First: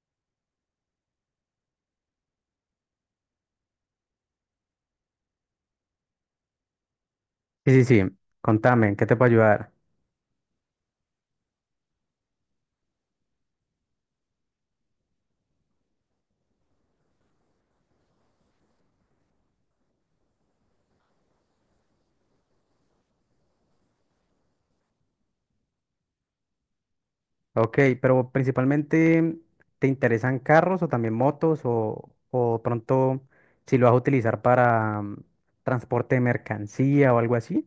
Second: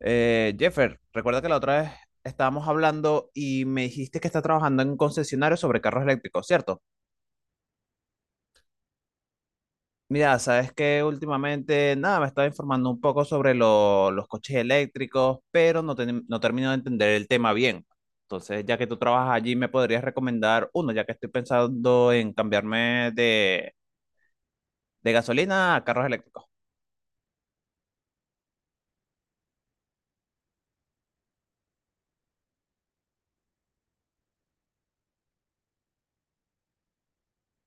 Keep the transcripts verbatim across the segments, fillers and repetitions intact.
Eh, Jeffer, recuerda que la otra vez estábamos hablando y me dijiste que está trabajando en un concesionario sobre carros eléctricos, ¿cierto? Sí, sí, sí. Contame, ¿en ¿qué te puedo ayudar? Mira, sabes que últimamente, nada, me estaba informando un poco sobre lo- los coches eléctricos, pero no, ten- no termino de entender el tema bien. Entonces, ya que tú trabajas allí, ¿me podrías recomendar uno, ya que estoy pensando en cambiarme de, de gasolina a carros eléctricos? Ok, pero principalmente, ¿te interesan carros o también motos o, o pronto si lo vas a utilizar para mm, transporte de mercancía o algo así?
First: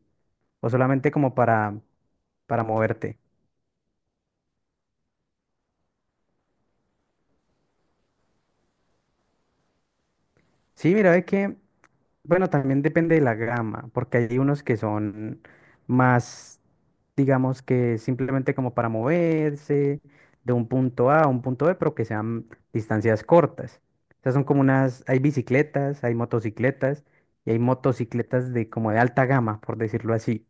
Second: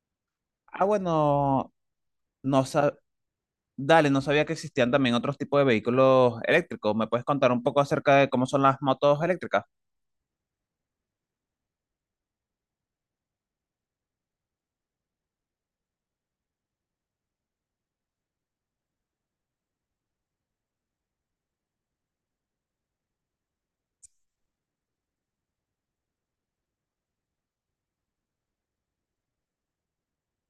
¿O Ah, solamente como bueno, para, para no, sa- moverte? dale, no sabía que existían también otros tipos de vehículos eléctricos. ¿Me puedes contar un poco acerca de cómo son las motos eléctricas? Sí, mira, ve que bueno, también depende de la gama, porque hay unos que son más, digamos que simplemente como para moverse de un punto A a un punto B, pero que sean distancias cortas. O sea, son como unas, hay bicicletas, hay motocicletas y hay motocicletas de como de alta gama, por decirlo así.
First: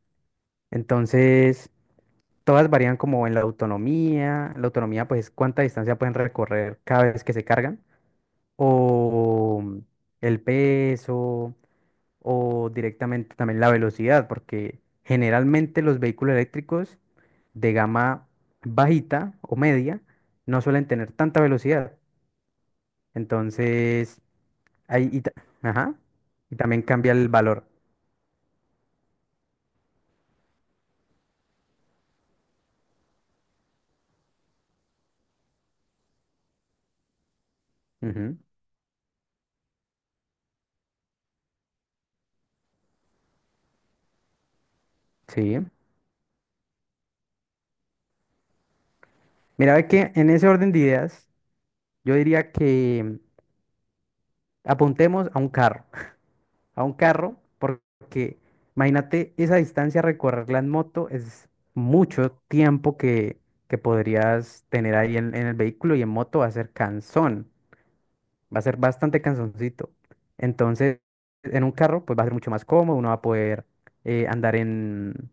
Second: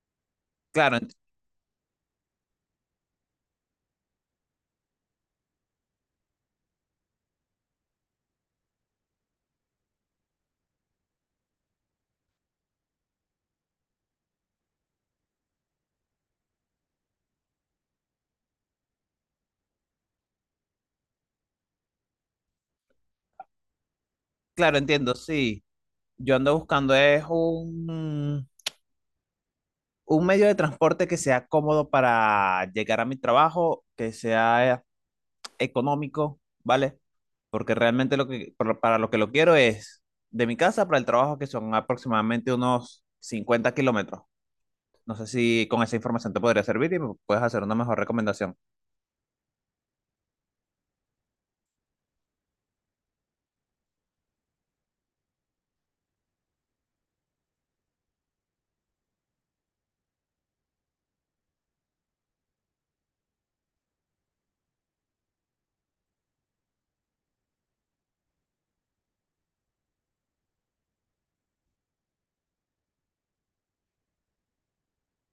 Claro, ent- Entonces, todas varían como en la autonomía. La autonomía, pues, cuánta distancia pueden recorrer cada vez que se cargan o el peso o directamente también la velocidad, porque generalmente los vehículos eléctricos de gama bajita o media no suelen tener tanta velocidad. Entonces, claro, ahí, entiendo, y, ta- sí. ajá, Yo ando y también buscando cambia es el valor. un, un medio de transporte que sea cómodo para llegar a mi trabajo, que sea eh, económico, ¿vale? Porque realmente lo Ujú. que, por lo- para lo que lo quiero es de mi casa para el trabajo, que son aproximadamente unos cincuenta kilómetros. No sé Sí, si con esa información te podría servir y me puedes hacer una mejor recomendación. mira, ve que en ese orden de ideas, yo diría que apuntemos a un carro. A un carro, porque imagínate esa distancia recorrerla en moto es mucho tiempo que, que podrías tener ahí en, en el vehículo, y en moto va a ser cansón, va a ser bastante cansoncito. Entonces, en un carro pues va a ser mucho más cómodo, uno va a poder eh, andar en,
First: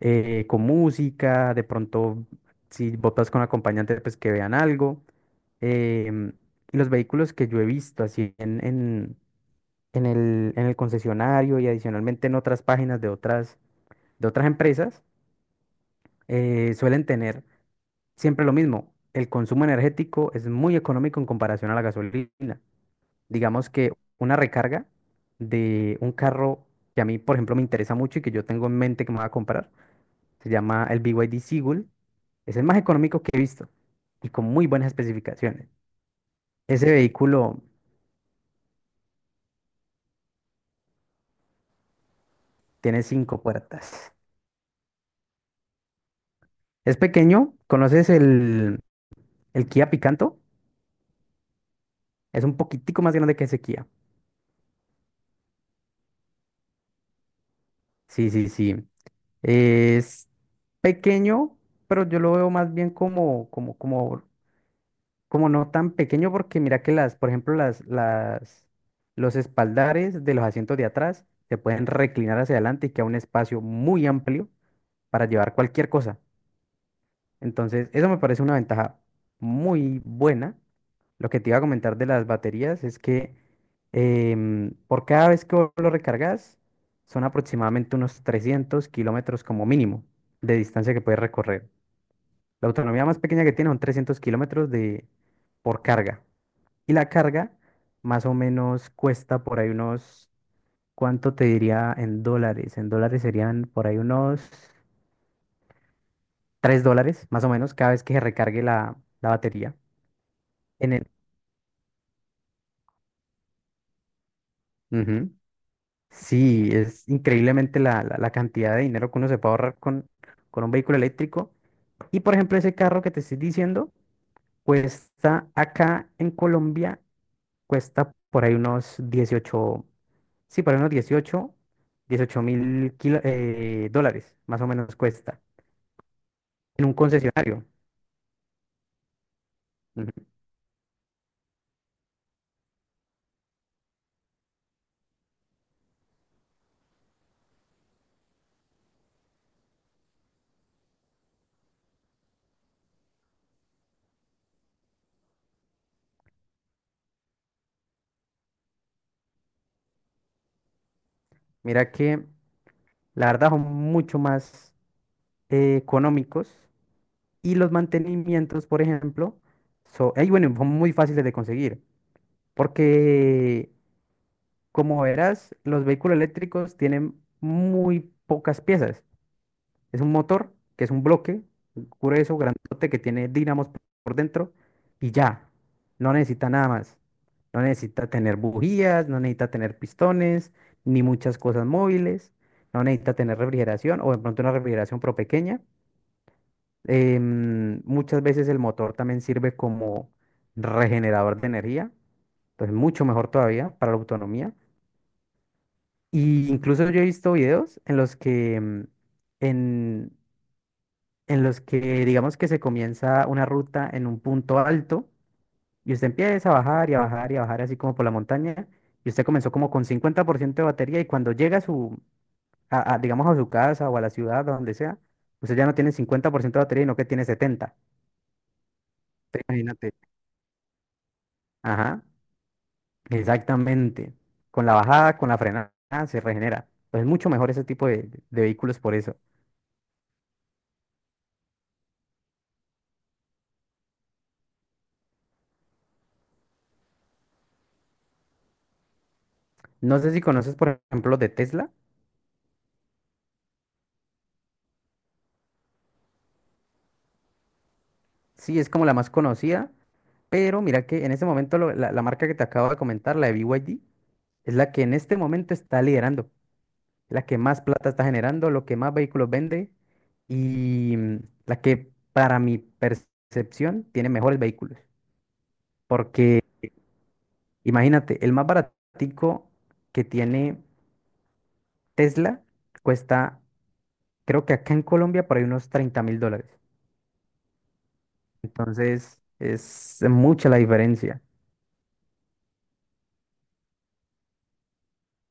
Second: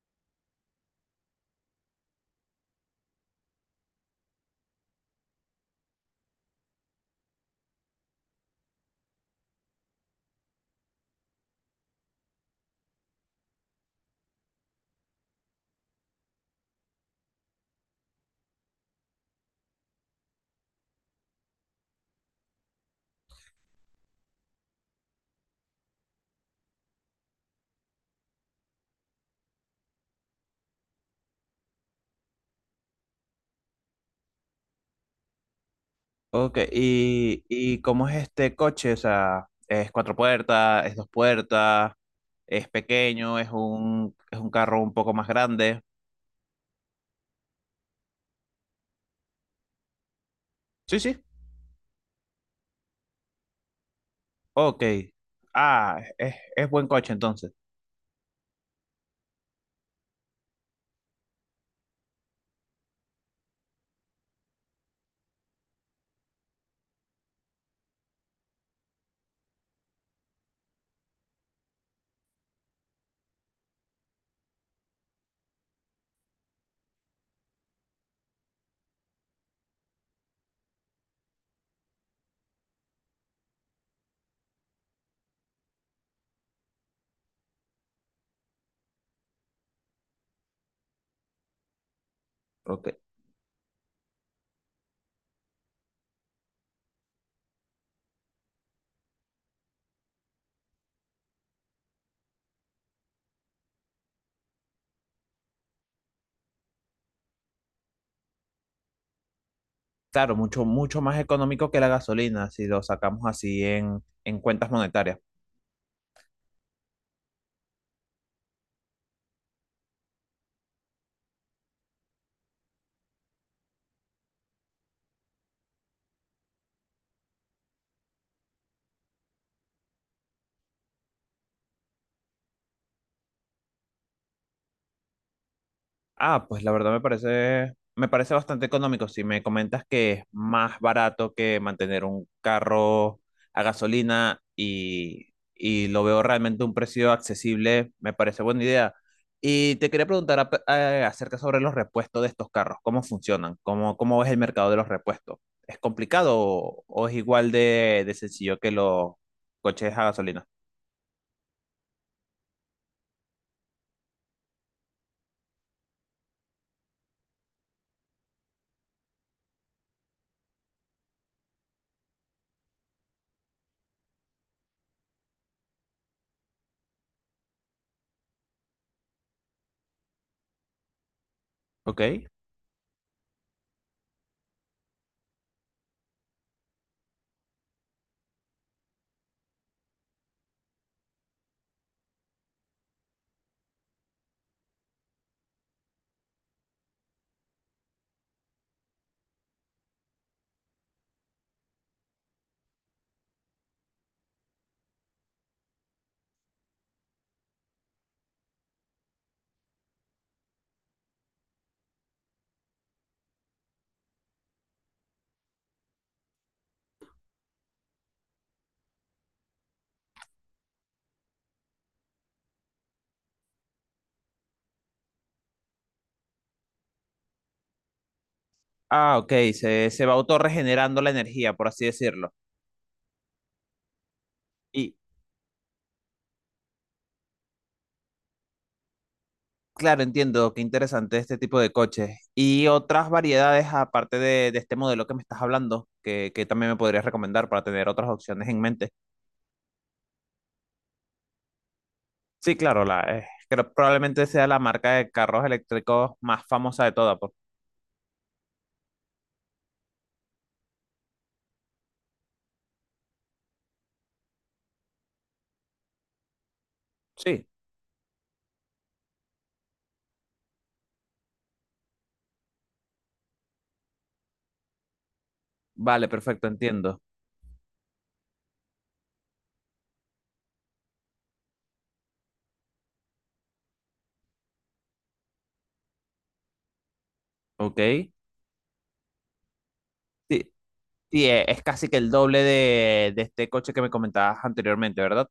eh, con música, de pronto si botas con acompañante pues que vean algo. em, y los vehículos que yo he visto así en, en en el, en el concesionario y adicionalmente en otras páginas de otras, de otras empresas, eh, suelen tener siempre lo mismo. El consumo energético es muy económico en comparación a la gasolina. Digamos que una recarga de un carro que a mí, por ejemplo, me interesa mucho y que yo tengo en mente que me voy a comprar, se llama el B Y D Seagull. Es el más económico que he visto y con muy buenas especificaciones. Ok, Ese ¿y, vehículo y cómo es este coche? O sea, ¿es cuatro puertas, es dos puertas, es tiene pequeño, cinco es puertas. un, es un carro un poco más grande? Es pequeño. ¿Conoces el, el Kia Picanto? Sí, sí. Es un poquitico más grande que Sequía. Ok. Ah, es, es buen coche entonces. Sí, sí, sí. Es pequeño, pero yo lo veo más bien como, como, como, como no tan pequeño, porque mira que las, por ejemplo, las, las, los espaldares de los asientos de atrás se pueden reclinar hacia adelante y queda un espacio muy amplio para llevar cualquier cosa. Entonces, eso me parece una ventaja muy buena. Lo que te iba a comentar de las baterías es que em, por cada vez que vos lo recargas, son aproximadamente unos trescientos kilómetros como mínimo de distancia que puedes recorrer. La Ok. autonomía más pequeña que tiene son trescientos kilómetros de, por carga. Y la carga más o menos cuesta por ahí unos, ¿cuánto te diría en dólares? En dólares serían por ahí unos tres dólares más o menos cada vez que se recargue la, la batería. Claro, mucho, En mucho el... más económico que la gasolina si lo sacamos así en, en cuentas monetarias. Ujú. Sí, es increíblemente la, la- la cantidad de dinero que uno se puede ahorrar con, con un vehículo eléctrico. Y por ejemplo, ese carro que te estoy diciendo cuesta acá en Colombia, cuesta por ahí unos dieciocho, sí, por ahí unos dieciocho dieciocho mil kilo- eh, dólares, más o menos cuesta, Ah, pues la en verdad un me concesionario. parece, me parece bastante económico. Si me comentas que es Ujú. más barato que mantener un carro a gasolina y, y lo veo realmente un precio accesible, me parece buena idea. Y te quería preguntar ap- eh, acerca sobre los repuestos de estos carros, cómo funcionan, cómo, cómo es el mercado de los repuestos. ¿Es complicado o, o es igual de, de sencillo que los coches a gasolina? Mira que la verdad son mucho más eh, económicos. Y los mantenimientos, por ejemplo, son, bueno, son muy fáciles de conseguir, porque como verás, los vehículos eléctricos tienen muy pocas piezas. Es un motor, que es un bloque ¿Ok? grueso, grandote, que tiene dínamos por dentro y ya, no necesita nada más. No necesita tener bujías, no necesita tener pistones, ni muchas cosas móviles, no necesita tener refrigeración o de pronto una refrigeración pro pequeña. Em, muchas veces el motor también sirve como regenerador de energía, entonces mucho mejor todavía para la autonomía. Y incluso yo he visto videos en los que, em, en, en los que digamos que se comienza una ruta en un punto alto y usted empieza a bajar y a bajar y a bajar así como por la montaña, y usted comenzó como con cincuenta por ciento de batería, y cuando llega a su, a- a, digamos a su casa o a la ciudad o donde sea, usted ya no tiene cincuenta por ciento de batería, sino que tiene setenta. Ah, ok, se, Imagínate. se va autorregenerando la energía, por así Ajá. decirlo. Exactamente. Con la Y, bajada, con la frenada, se regenera. Pues es mucho mejor ese tipo de, de vehículos por eso. Claro, entiendo, qué interesante este tipo de coches. Y otras variedades, aparte de, de este modelo que me estás hablando, que, que también me podrías recomendar para tener otras opciones en mente. No sé si conoces, por ejemplo, los de Tesla. Sí, claro, la, eh, creo probablemente sea la marca de carros eléctricos más famosa de todas. por- Sí, es como la más conocida, pero mira que en este momento lo- la, la marca que te acabo de comentar, la de B Y D, es la que en este momento está liderando, la que Sí, más plata está generando, lo que más vehículos vende y mm, la que, para mi percepción, tiene mejores vehículos. vale, Porque perfecto, entiendo. imagínate, el más baratico que tiene Tesla cuesta, creo que acá en Colombia por ahí unos treinta mil dólares. Ok. Entonces es mucha Sí, la diferencia. sí, eh, es casi que el doble de, de este coche que me comentabas anteriormente, ¿verdad?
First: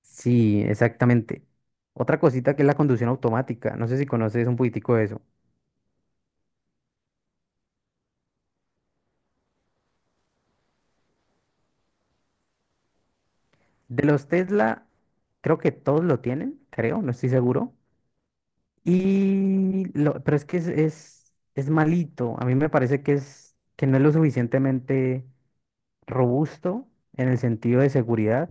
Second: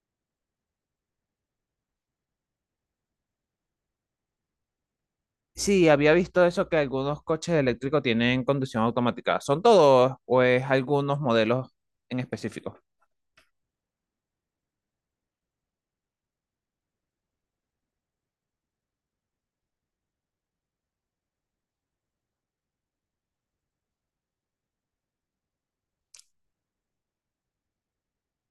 Sí, exactamente. Otra cosita que es la conducción automática. No sé si conoces un poquitico de eso. Sí, había visto eso que algunos coches eléctricos tienen conducción automática. ¿Son todos o es algunos modelos en específico? De los Tesla, creo que todos lo tienen, creo, no estoy seguro. Y lo, pero es que es, es, es malito. A mí me parece que es que no es lo suficientemente robusto en el sentido de seguridad,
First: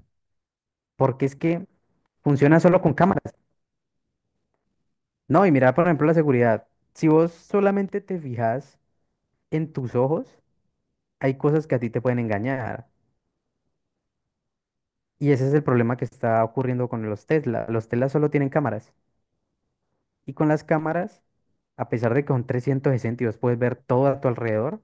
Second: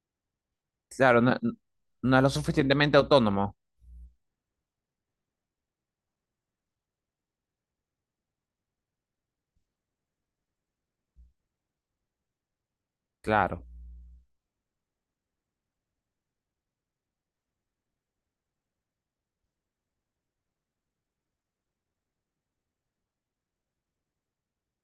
Claro, porque no, es que no es lo funciona solo con suficientemente cámaras. autónomo. No, y mira, por ejemplo, la seguridad. Si vos solamente te fijas en tus ojos, hay cosas que a ti te pueden engañar. Claro. Y ese es el problema que está ocurriendo con los Tesla. Los Tesla solo tienen cámaras. Y con las cámaras, a pesar de que son trescientos sesenta y vos puedes ver todo a tu alrededor,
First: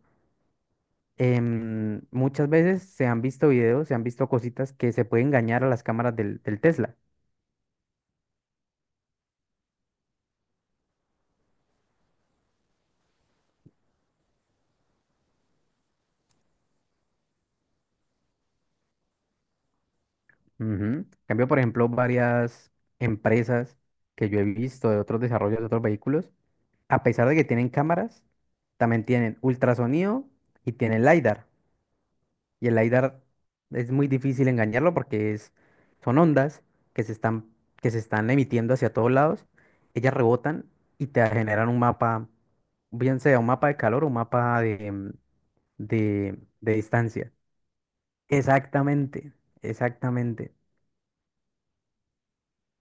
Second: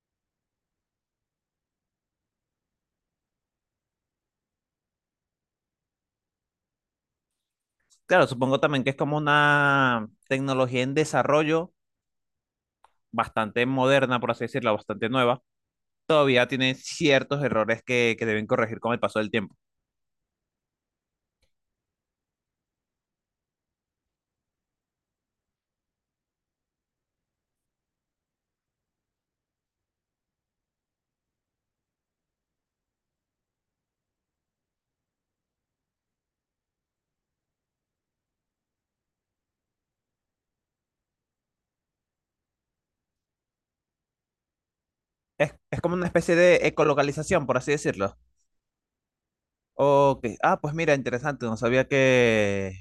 em, muchas veces se han visto videos, se han visto cositas que se pueden engañar a las cámaras del, del Tesla. Claro, supongo también que es como una tecnología en desarrollo bastante moderna, por así decirlo, bastante nueva. Todavía tiene ciertos errores que, que deben corregir con el paso del tiempo. Ujú. En cambio, por ejemplo, varias empresas que yo he visto de otros desarrollos de otros vehículos, a pesar de que tienen cámaras, también tienen ultrasonido y tienen LiDAR. Y el LiDAR es muy difícil engañarlo porque es, son ondas que se están, que se están emitiendo hacia todos lados. Ellas rebotan y te generan un mapa, bien sea un mapa de calor o un mapa de, mm, Es, es como una especie de, de de distancia. ecolocalización, por así decirlo. Exactamente, Ok. exactamente. Ah, pues mira, interesante. No sabía que,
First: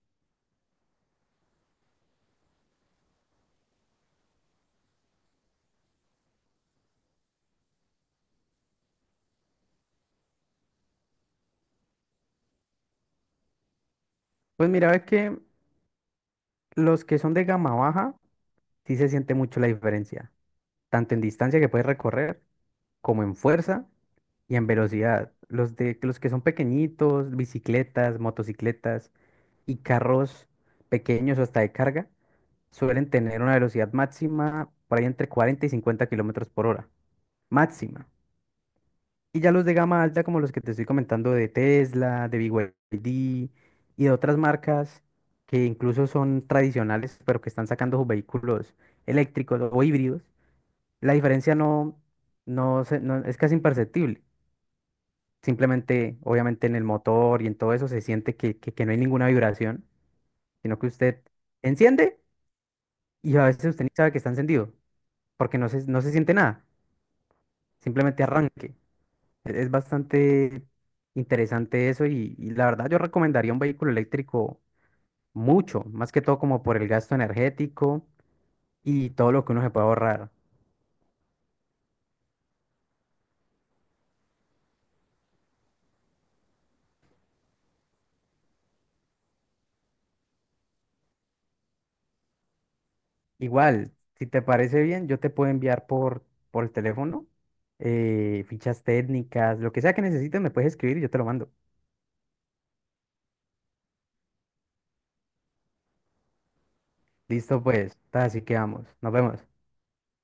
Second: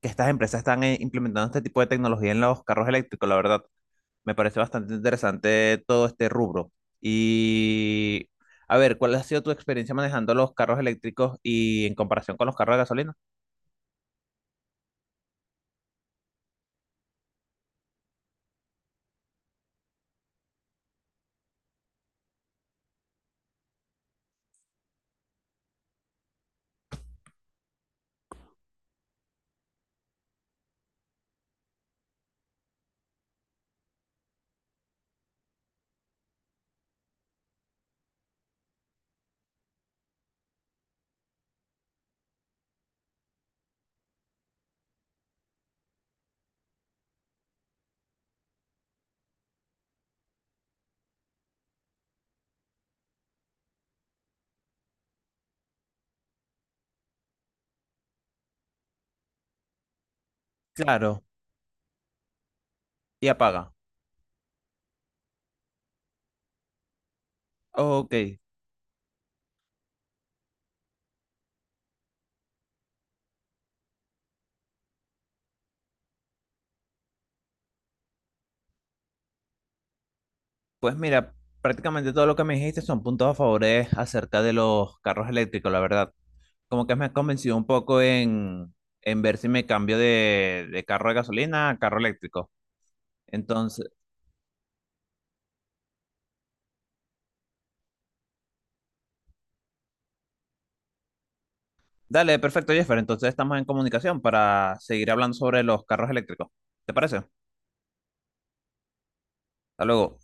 que estas empresas están eh, implementando este tipo de tecnología en los carros eléctricos, la verdad. Me parece bastante interesante todo este rubro. Y a ver, ¿cuál ha sido tu experiencia manejando los carros eléctricos y en comparación con los carros de gasolina? Pues mira, es que los que son de gama baja, sí se siente mucho la diferencia, tanto en distancia que puedes recorrer, como en fuerza y en velocidad. Los de los que son pequeñitos, bicicletas, motocicletas y carros pequeños o hasta de carga, suelen tener una velocidad máxima por ahí entre cuarenta y cincuenta kilómetros por hora. Máxima. Y ya los de gama alta, como los que te estoy comentando de Tesla, de B Y D y D y de otras marcas que incluso son tradicionales, pero que están sacando sus vehículos eléctricos o híbridos, la diferencia no, no, se- no- es casi imperceptible. Simplemente, obviamente, en el motor y en todo eso se siente que, que, que no hay ninguna vibración, sino que usted Claro, enciende, y y a veces apaga. usted ni sabe que está encendido, porque no se, no se siente nada, Ok, simplemente arranque. Es es bastante interesante eso, y, y la verdad yo recomendaría un vehículo eléctrico mucho, más que todo como por el gasto energético y todo lo que uno se puede ahorrar. pues mira, prácticamente todo lo que me dijiste son puntos a favores acerca de los carros eléctricos, la verdad. Como que me has convencido un poco en, en ver si me cambio de, de carro de gasolina a carro eléctrico. Entonces, Igual, si te parece bien, yo te puedo enviar por, por el teléfono eh, fichas técnicas, lo que sea que necesites me puedes escribir y yo te lo mando. dale, perfecto, Jeffer. Entonces estamos en comunicación para seguir hablando sobre los carros eléctricos. ¿Te parece? Hasta Listo pues, ta, así que vamos, nos vemos. luego.